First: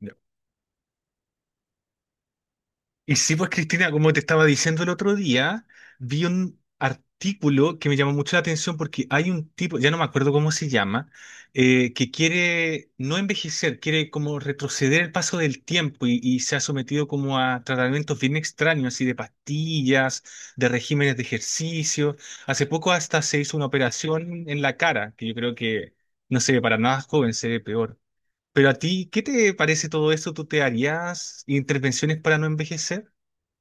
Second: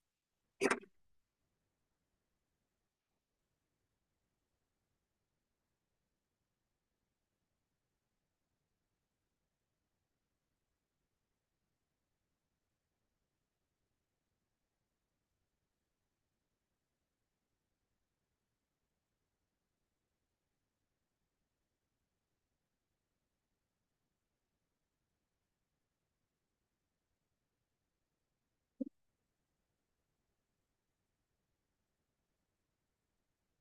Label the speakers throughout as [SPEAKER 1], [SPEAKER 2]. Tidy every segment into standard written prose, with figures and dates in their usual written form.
[SPEAKER 1] Ya. Y sí, pues Cristina, como te estaba diciendo el otro día, vi un artículo que me llamó mucho la atención porque hay un tipo, ya no me acuerdo cómo se llama, que quiere no envejecer, quiere como retroceder el paso del tiempo y se ha sometido como a tratamientos bien extraños, así de pastillas, de regímenes de ejercicio. Hace poco hasta se hizo una operación en la cara, que yo creo que no se ve para nada joven, se ve peor. Pero a ti, ¿qué te parece todo eso? ¿Tú te harías intervenciones para no envejecer?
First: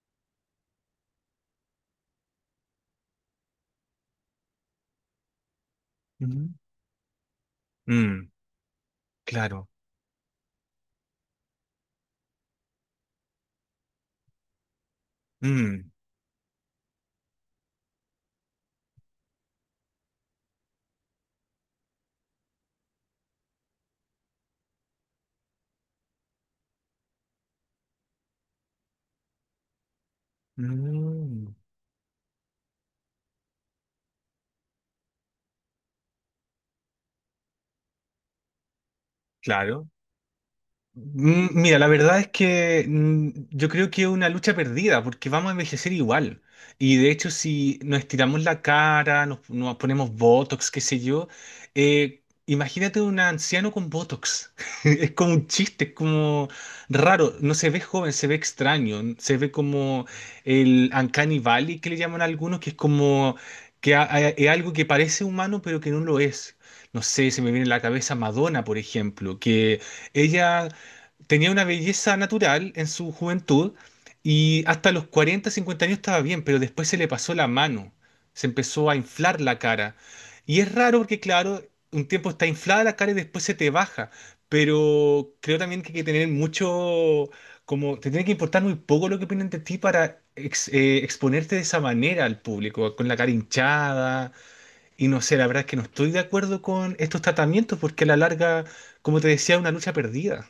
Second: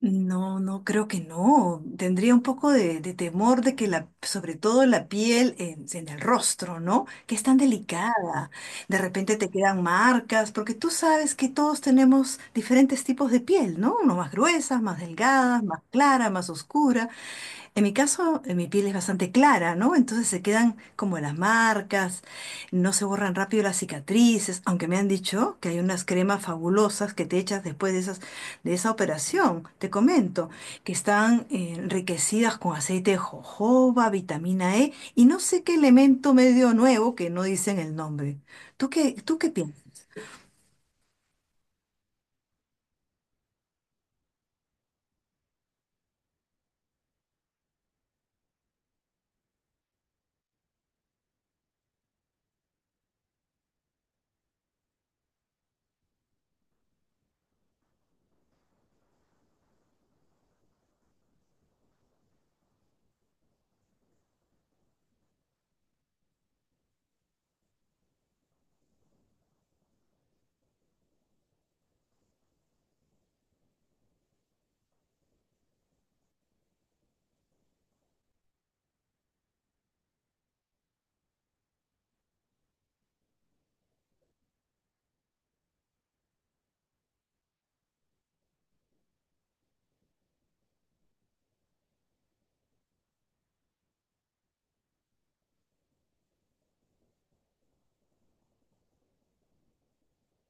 [SPEAKER 2] No, no, creo que no. Tendría un poco de temor de que sobre todo la piel en el
[SPEAKER 1] Ujú.
[SPEAKER 2] rostro, ¿no? Que es tan
[SPEAKER 1] Mm,
[SPEAKER 2] delicada. De repente te
[SPEAKER 1] claro.
[SPEAKER 2] quedan marcas, porque tú sabes que todos tenemos diferentes tipos de piel, ¿no? Unos más gruesas, más delgadas, más
[SPEAKER 1] Mm,
[SPEAKER 2] clara, más oscura. En mi caso, mi piel es bastante clara, ¿no? Entonces se quedan como las marcas, no se borran rápido las cicatrices, aunque me han dicho que hay unas cremas fabulosas que te echas después de de esa operación, te comento, que están
[SPEAKER 1] mm,
[SPEAKER 2] enriquecidas con aceite de jojoba, vitamina E y no sé qué elemento medio nuevo que no dicen el nombre. Tú qué piensas?
[SPEAKER 1] claro. Mm, mira, la verdad es que yo creo que es una lucha perdida porque vamos a envejecer igual. Y de hecho, si nos estiramos la cara, nos ponemos Botox, qué sé yo, imagínate un anciano con Botox. Es como un chiste, es como raro. No se ve joven, se ve extraño. Se ve como el Uncanny Valley que le llaman algunos, que es como que es algo que parece humano pero que no lo es. No sé, se me viene a la cabeza Madonna, por ejemplo, que... Ella tenía una belleza natural en su juventud y hasta los 40, 50 años estaba bien, pero después se le pasó la mano, se empezó a inflar la cara. Y es raro porque, claro, un tiempo está inflada la cara y después se te baja, pero creo también que hay que tener mucho, como te tiene que importar muy poco lo que opinan de ti para exponerte de esa manera al público, con la cara hinchada. Y no sé, la verdad es que no estoy de acuerdo con estos tratamientos porque a la larga, como te decía, es una lucha perdida.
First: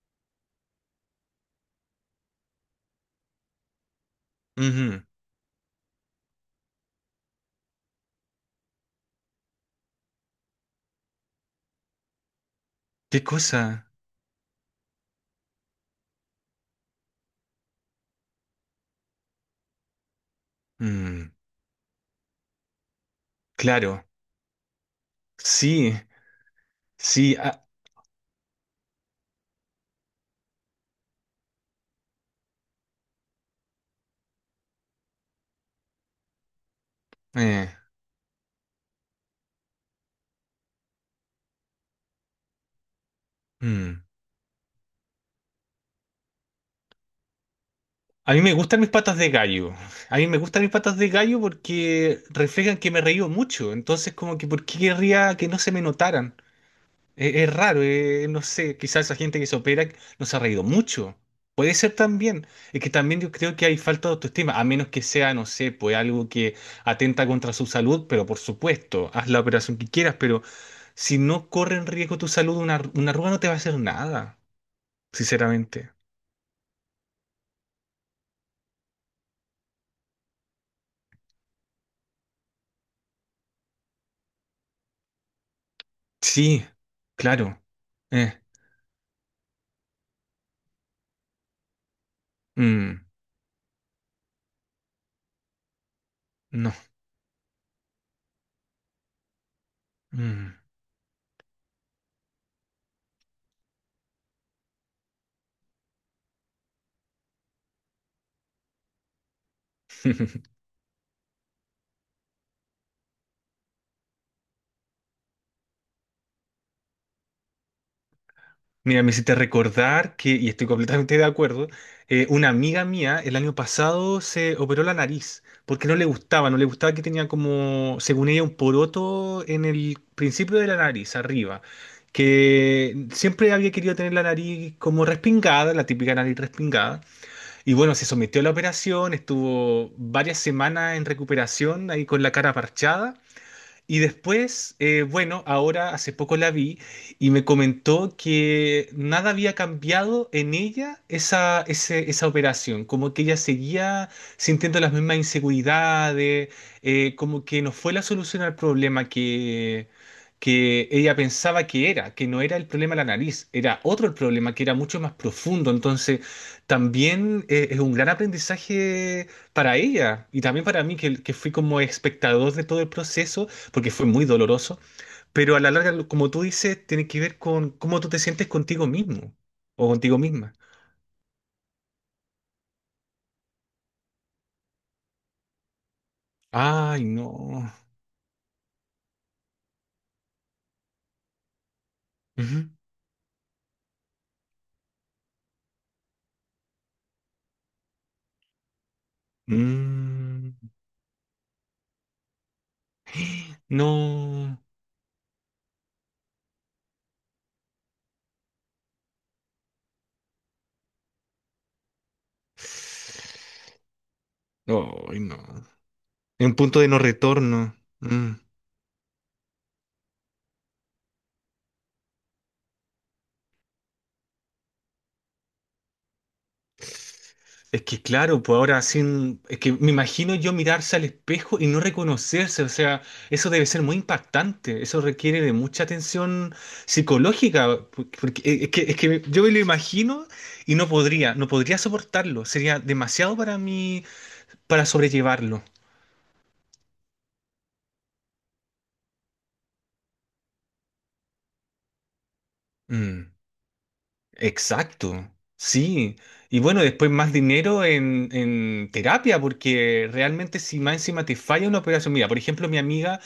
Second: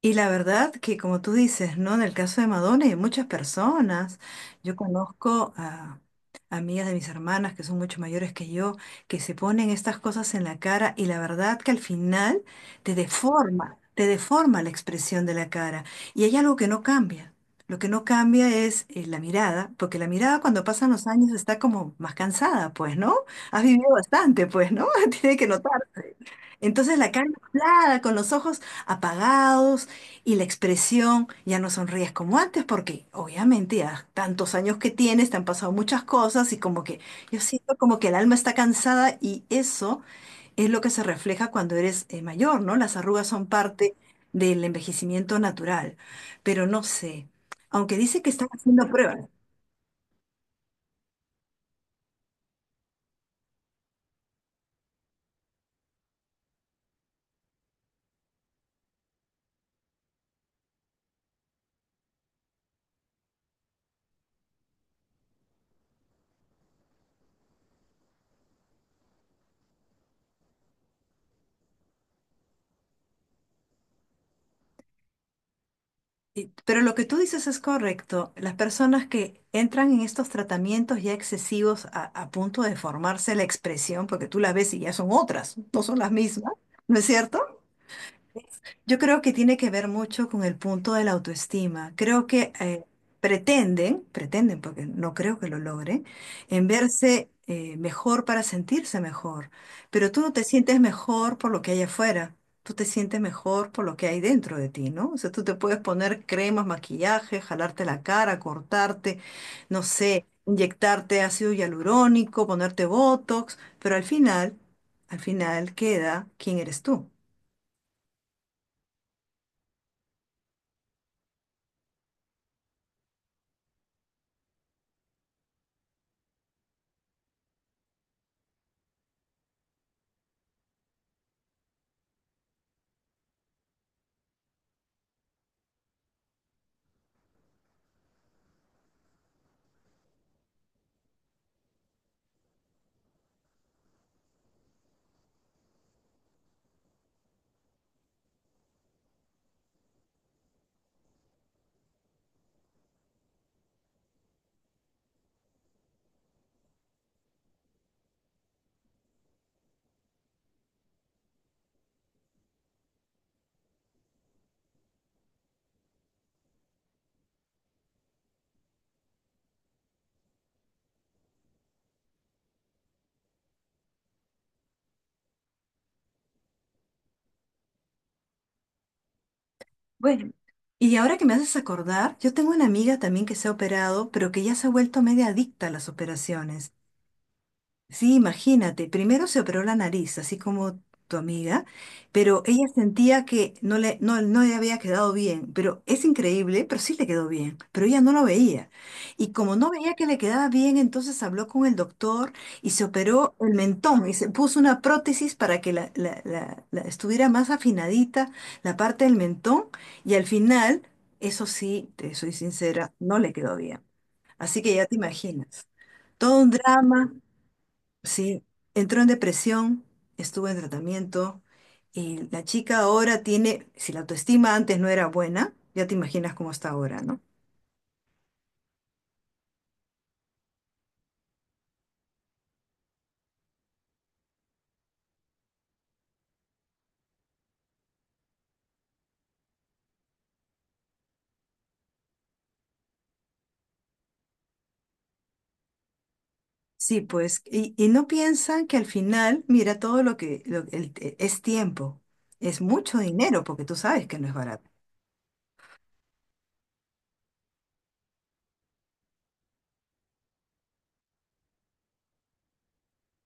[SPEAKER 2] Y la verdad que como tú dices, ¿no? En el caso de Madonna y de muchas personas, yo
[SPEAKER 1] Ujú.
[SPEAKER 2] conozco a amigas de mis hermanas que son mucho mayores que yo, que se ponen estas cosas en la cara y la verdad que al final
[SPEAKER 1] ¿Qué cosa?
[SPEAKER 2] te deforma la expresión de la cara. Y hay algo que no cambia. Lo que no cambia es la mirada, porque la mirada cuando pasan los
[SPEAKER 1] Mm,
[SPEAKER 2] años está como más cansada, pues, ¿no? Has vivido
[SPEAKER 1] claro,
[SPEAKER 2] bastante, pues, ¿no? Tiene que
[SPEAKER 1] sí,
[SPEAKER 2] notarse. Entonces la cara
[SPEAKER 1] sí. Ah,
[SPEAKER 2] inflada, con los ojos apagados y la expresión, ya no sonríes como antes, porque obviamente ya tantos años que tienes, te han pasado muchas cosas y como que yo
[SPEAKER 1] eh,
[SPEAKER 2] siento como que el alma está cansada y eso es lo que se refleja cuando eres mayor, ¿no? Las arrugas son parte
[SPEAKER 1] mm.
[SPEAKER 2] del envejecimiento natural, pero no sé, aunque dice que
[SPEAKER 1] A mí
[SPEAKER 2] están
[SPEAKER 1] me gustan
[SPEAKER 2] haciendo
[SPEAKER 1] mis patas
[SPEAKER 2] pruebas.
[SPEAKER 1] de gallo. A mí me gustan mis patas de gallo porque reflejan que me reío mucho. Entonces, como que, ¿por qué querría que no se me notaran? Es raro, no sé, quizás esa gente que se opera no se ha reído mucho. Puede ser también. Es que también yo creo que hay falta de autoestima, a menos que sea, no sé, pues algo que atenta contra su salud, pero por supuesto, haz la operación que quieras, pero si no corre en riesgo tu salud, una arruga no te va a hacer nada, sinceramente.
[SPEAKER 2] Pero lo que tú dices es correcto. Las personas que entran en estos tratamientos ya excesivos a punto de formarse la expresión, porque tú la ves y ya son otras, no son las mismas,
[SPEAKER 1] Sí,
[SPEAKER 2] ¿no es
[SPEAKER 1] claro.
[SPEAKER 2] cierto?
[SPEAKER 1] Eh,
[SPEAKER 2] Yo creo que tiene que ver mucho con el punto de la autoestima. Creo que
[SPEAKER 1] mm,
[SPEAKER 2] pretenden, porque no creo que lo logren, en
[SPEAKER 1] no.
[SPEAKER 2] verse mejor para sentirse mejor. Pero tú no te
[SPEAKER 1] Mm.
[SPEAKER 2] sientes mejor por lo que hay afuera. Tú te sientes mejor por lo que hay dentro de ti, ¿no? O sea, tú te puedes poner cremas, maquillaje, jalarte la cara, cortarte, no sé, inyectarte ácido hialurónico, ponerte botox, pero al final queda quién eres tú.
[SPEAKER 1] Mira, me hiciste recordar que, y estoy completamente de acuerdo, una amiga mía el año pasado se operó la nariz porque no le gustaba, no le gustaba que tenía como, según ella, un poroto en el principio de la nariz, arriba, que siempre había querido tener la nariz como respingada, la típica nariz respingada. Y bueno, se sometió a la operación, estuvo varias semanas en recuperación ahí con la cara parchada. Y después, bueno, ahora hace poco la vi y me comentó que nada había cambiado en ella esa operación, como que ella seguía sintiendo las mismas inseguridades, como que no fue la solución al problema que ella pensaba que era, que no era el problema de la nariz, era otro el problema que era mucho más profundo. Entonces, también es un gran aprendizaje para ella y también para mí, que fui como espectador de todo el proceso porque fue muy doloroso, pero a la larga, como tú dices, tiene que ver con cómo tú te sientes contigo mismo o contigo
[SPEAKER 2] Bueno,
[SPEAKER 1] misma.
[SPEAKER 2] y ahora que me haces acordar, yo tengo una amiga también que se ha operado, pero que ya se ha vuelto media adicta a las operaciones.
[SPEAKER 1] Ay, no.
[SPEAKER 2] Sí, imagínate, primero se operó la nariz, así como tu amiga, pero ella
[SPEAKER 1] Ujú.
[SPEAKER 2] sentía que no le había quedado bien, pero es increíble, pero sí le quedó bien, pero ella no lo veía. Y como no veía que le quedaba
[SPEAKER 1] Mm,
[SPEAKER 2] bien, entonces habló con el doctor y se operó el mentón y se puso
[SPEAKER 1] no.
[SPEAKER 2] una prótesis para que estuviera más afinadita la parte del mentón y al final, eso sí, te soy sincera, no le quedó bien. Así que ya te
[SPEAKER 1] Ay, no.
[SPEAKER 2] imaginas, todo
[SPEAKER 1] En
[SPEAKER 2] un
[SPEAKER 1] un punto de no
[SPEAKER 2] drama.
[SPEAKER 1] retorno. Mm.
[SPEAKER 2] Sí, entró en depresión, estuvo en tratamiento y la chica ahora tiene, si la autoestima antes no era buena, ya te imaginas cómo está ahora, ¿no?
[SPEAKER 1] Es que claro, pues ahora sin, es que me imagino yo mirarse al espejo y no reconocerse, o sea, eso debe ser muy impactante, eso requiere de mucha atención psicológica, porque es que yo me lo imagino y no podría, no podría soportarlo, sería demasiado para mí para sobrellevarlo.
[SPEAKER 2] Sí, pues, y no piensan que al final, mira, todo lo que es tiempo, es mucho
[SPEAKER 1] Mm,
[SPEAKER 2] dinero, porque tú sabes que no es barato.
[SPEAKER 1] exacto, sí. Y bueno, después más dinero en terapia, porque realmente si más encima te falla una operación, mira, por ejemplo, mi amiga...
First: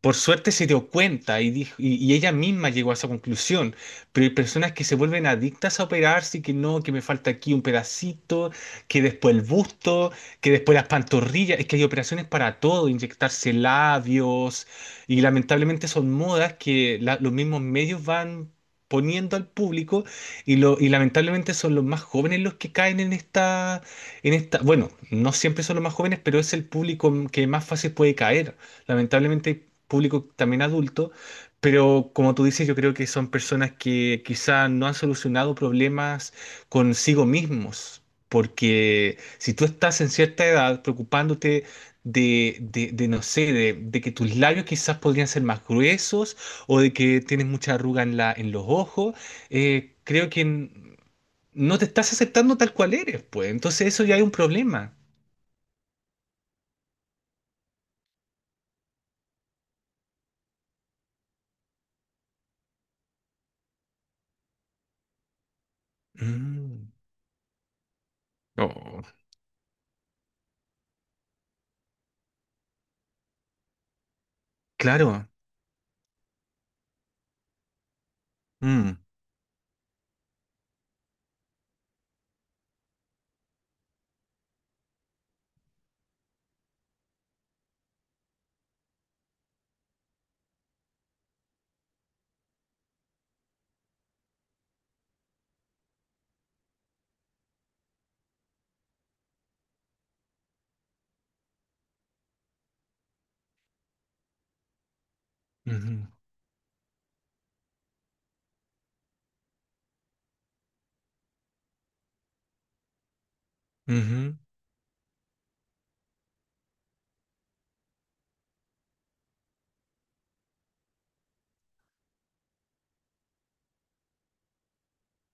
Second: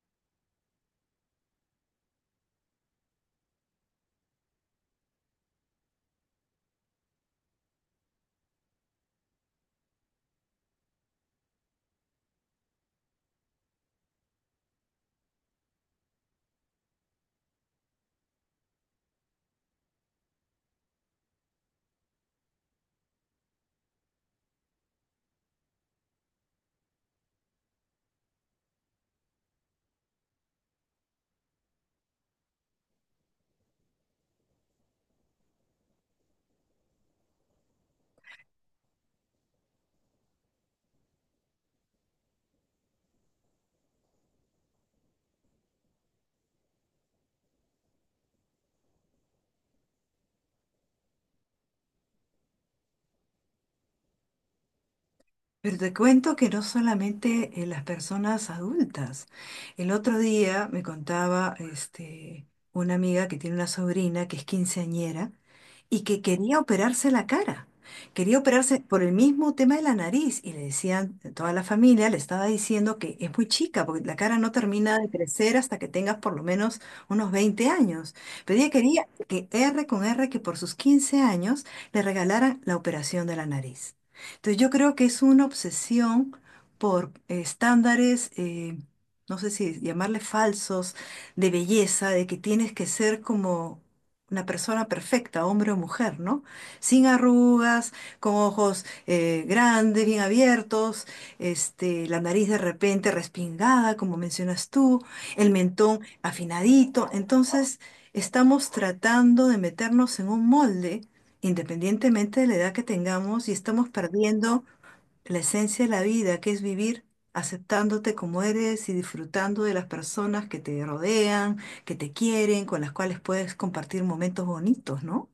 [SPEAKER 1] Por suerte se dio cuenta y, dijo, y ella misma llegó a esa conclusión, pero hay personas que se vuelven adictas a operarse y que no, que me falta aquí un pedacito, que después el busto, que después las pantorrillas, es que hay operaciones para todo, inyectarse labios y lamentablemente son modas que los mismos medios van poniendo al público y, lo, y lamentablemente son los más jóvenes los que caen en esta, bueno, no siempre son los más jóvenes, pero es el público que más fácil puede caer. Lamentablemente hay público también adulto, pero como tú dices, yo creo que son personas que quizá no han solucionado problemas consigo mismos, porque si tú estás en cierta edad preocupándote de, no sé, de que tus labios quizás podrían ser más gruesos o de que tienes mucha arruga en la, en los ojos, creo que no te estás aceptando tal cual eres, pues. Entonces eso ya hay un problema.
[SPEAKER 2] Pero te cuento que no solamente las personas adultas. El otro día me contaba este, una amiga que tiene una sobrina que es quinceañera y que quería
[SPEAKER 1] Mm.
[SPEAKER 2] operarse la cara. Quería operarse por el
[SPEAKER 1] Oh,
[SPEAKER 2] mismo tema de la nariz y le decían, toda la familia le estaba diciendo que es muy chica porque la cara no termina de
[SPEAKER 1] claro.
[SPEAKER 2] crecer hasta que tengas por lo menos unos 20 años. Pero ella
[SPEAKER 1] Mm.
[SPEAKER 2] quería que R con R, que por sus 15 años le regalaran la operación de la nariz. Entonces yo creo que es una obsesión por estándares, no sé si llamarle falsos, de belleza, de que tienes que ser como una persona perfecta, hombre o mujer, ¿no? Sin arrugas, con ojos grandes, bien abiertos, este, la nariz de repente respingada, como mencionas tú, el mentón
[SPEAKER 1] Ujú.
[SPEAKER 2] afinadito. Entonces estamos tratando de meternos en un molde independientemente de la edad que tengamos, y estamos
[SPEAKER 1] Ujú.
[SPEAKER 2] perdiendo la esencia de la vida, que es vivir aceptándote como eres y disfrutando de las personas que te rodean, que te quieren, con las cuales puedes compartir momentos bonitos, ¿no?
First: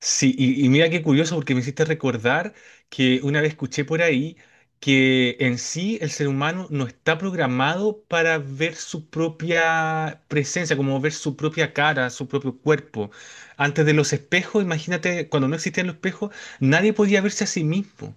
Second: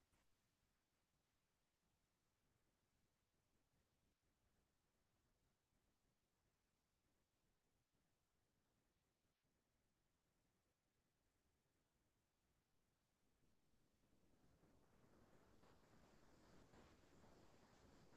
[SPEAKER 1] Sí, y mira qué curioso porque me hiciste recordar que una vez escuché por ahí que en sí el ser humano no está programado para ver su propia presencia, como ver su propia cara, su propio cuerpo. Antes de los espejos, imagínate, cuando no existían los espejos, nadie podía verse a sí mismo.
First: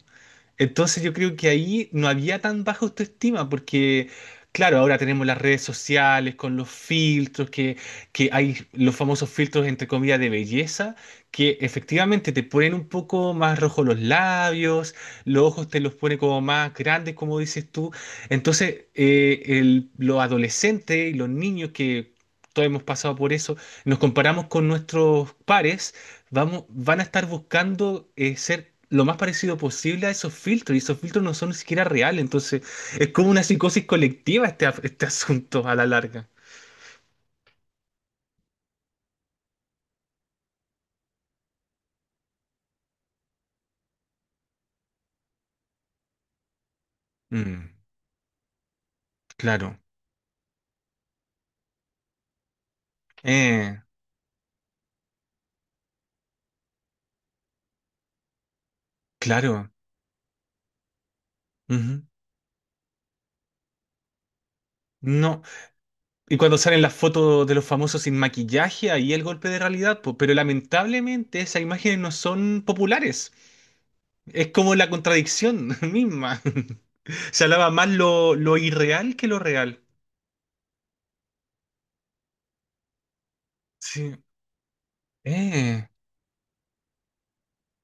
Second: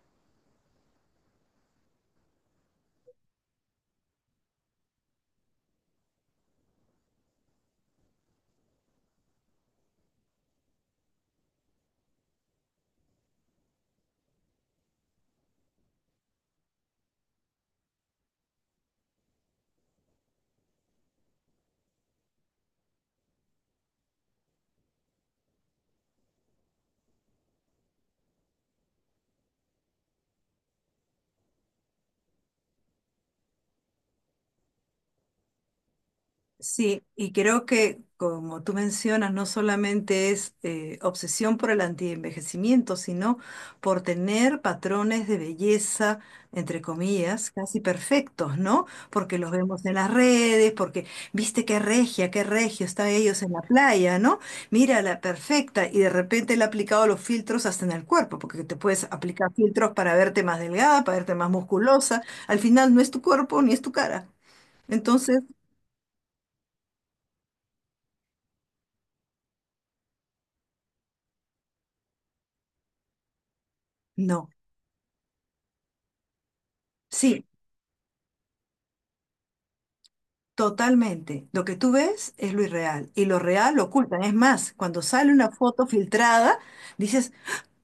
[SPEAKER 1] Entonces yo creo que ahí no había tan baja autoestima porque, claro, ahora tenemos las redes sociales con los filtros, que hay los famosos filtros entre comillas de belleza, que efectivamente te ponen un poco más rojos los labios, los ojos te los pone como más grandes, como dices tú. Entonces, los adolescentes y los niños que... Todos hemos pasado por eso, nos comparamos con nuestros pares vamos, van a estar buscando ser lo más parecido posible a esos filtros, y esos filtros no son ni siquiera reales, entonces es como una psicosis colectiva este, este asunto a la larga.
[SPEAKER 2] Sí, y creo que, como tú mencionas, no solamente es obsesión por el antienvejecimiento, sino por tener patrones de belleza, entre comillas,
[SPEAKER 1] Mm,
[SPEAKER 2] casi perfectos, ¿no? Porque los
[SPEAKER 1] claro,
[SPEAKER 2] vemos en las redes, porque, viste qué regia, qué regio están ellos en la
[SPEAKER 1] eh,
[SPEAKER 2] playa, ¿no? Mira, la perfecta, y de repente le ha aplicado los filtros hasta en el cuerpo, porque te puedes aplicar
[SPEAKER 1] claro.
[SPEAKER 2] filtros para verte más delgada, para verte más
[SPEAKER 1] Ujú.
[SPEAKER 2] musculosa. Al final no es tu cuerpo ni es tu cara. Entonces,
[SPEAKER 1] No, y cuando salen las fotos de los famosos sin maquillaje, ahí el golpe de realidad, po, pero lamentablemente esas imágenes no son populares. Es
[SPEAKER 2] no.
[SPEAKER 1] como la contradicción misma. Se
[SPEAKER 2] Sí,
[SPEAKER 1] alaba más lo irreal que lo real.
[SPEAKER 2] totalmente. Lo que tú ves es lo irreal y lo real lo
[SPEAKER 1] Sí.
[SPEAKER 2] ocultan. Es más, cuando sale una foto
[SPEAKER 1] Eh,
[SPEAKER 2] filtrada, dices,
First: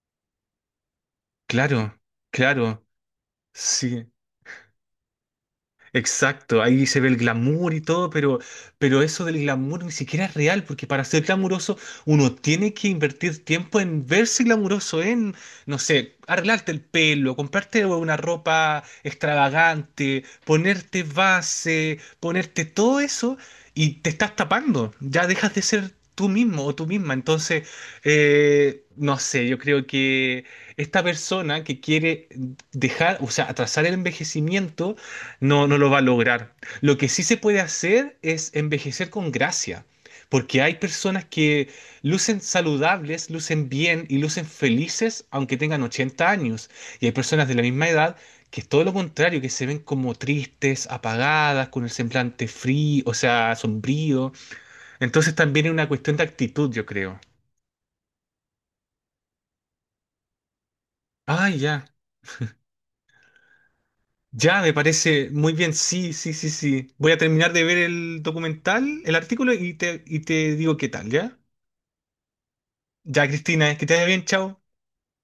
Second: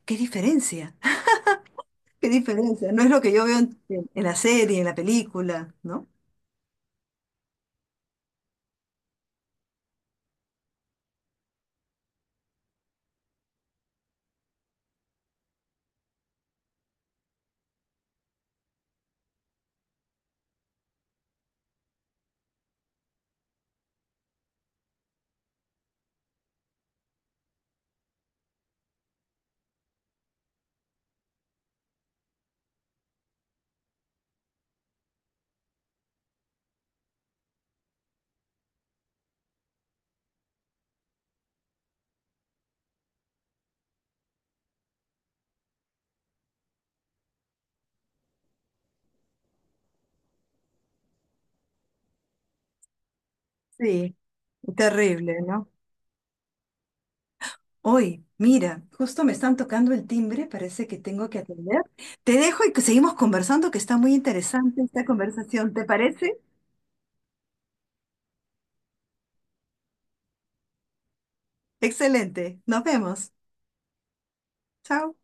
[SPEAKER 2] ¿qué diferencia?
[SPEAKER 1] claro,
[SPEAKER 2] ¿Qué
[SPEAKER 1] claro,
[SPEAKER 2] diferencia? No es lo que yo veo
[SPEAKER 1] sí.
[SPEAKER 2] la serie, en la película, ¿no?
[SPEAKER 1] Exacto, ahí se ve el glamour y todo, pero eso del glamour ni siquiera es real, porque para ser glamuroso uno tiene que invertir tiempo en verse glamuroso, en, no sé, arreglarte el pelo, comprarte una ropa extravagante, ponerte base, ponerte todo eso y te estás tapando, ya dejas de ser tú mismo o tú misma. Entonces, no sé, yo creo que esta persona que quiere dejar, o sea, atrasar el envejecimiento, no, no lo va a lograr. Lo que sí se puede hacer es envejecer con gracia, porque hay personas que lucen saludables, lucen bien y lucen felices aunque tengan 80 años. Y hay personas de la misma edad que es todo lo contrario, que se ven como tristes, apagadas, con el semblante frío, o sea,
[SPEAKER 2] Sí.
[SPEAKER 1] sombrío. Entonces
[SPEAKER 2] Terrible,
[SPEAKER 1] también
[SPEAKER 2] ¿no?
[SPEAKER 1] es una cuestión de actitud, yo creo.
[SPEAKER 2] Hoy, mira, justo me están tocando el timbre, parece que tengo que
[SPEAKER 1] Ah,
[SPEAKER 2] atender.
[SPEAKER 1] ya.
[SPEAKER 2] Te dejo y que seguimos conversando, que está muy
[SPEAKER 1] Ya, me
[SPEAKER 2] interesante esta
[SPEAKER 1] parece muy
[SPEAKER 2] conversación,
[SPEAKER 1] bien.
[SPEAKER 2] ¿te
[SPEAKER 1] Sí, sí,
[SPEAKER 2] parece?
[SPEAKER 1] sí, sí. Voy a terminar de ver el documental, el artículo y te digo qué tal, ¿ya?
[SPEAKER 2] Excelente. Nos
[SPEAKER 1] Ya,
[SPEAKER 2] vemos.
[SPEAKER 1] Cristina, que te vaya bien, chao.
[SPEAKER 2] Chao.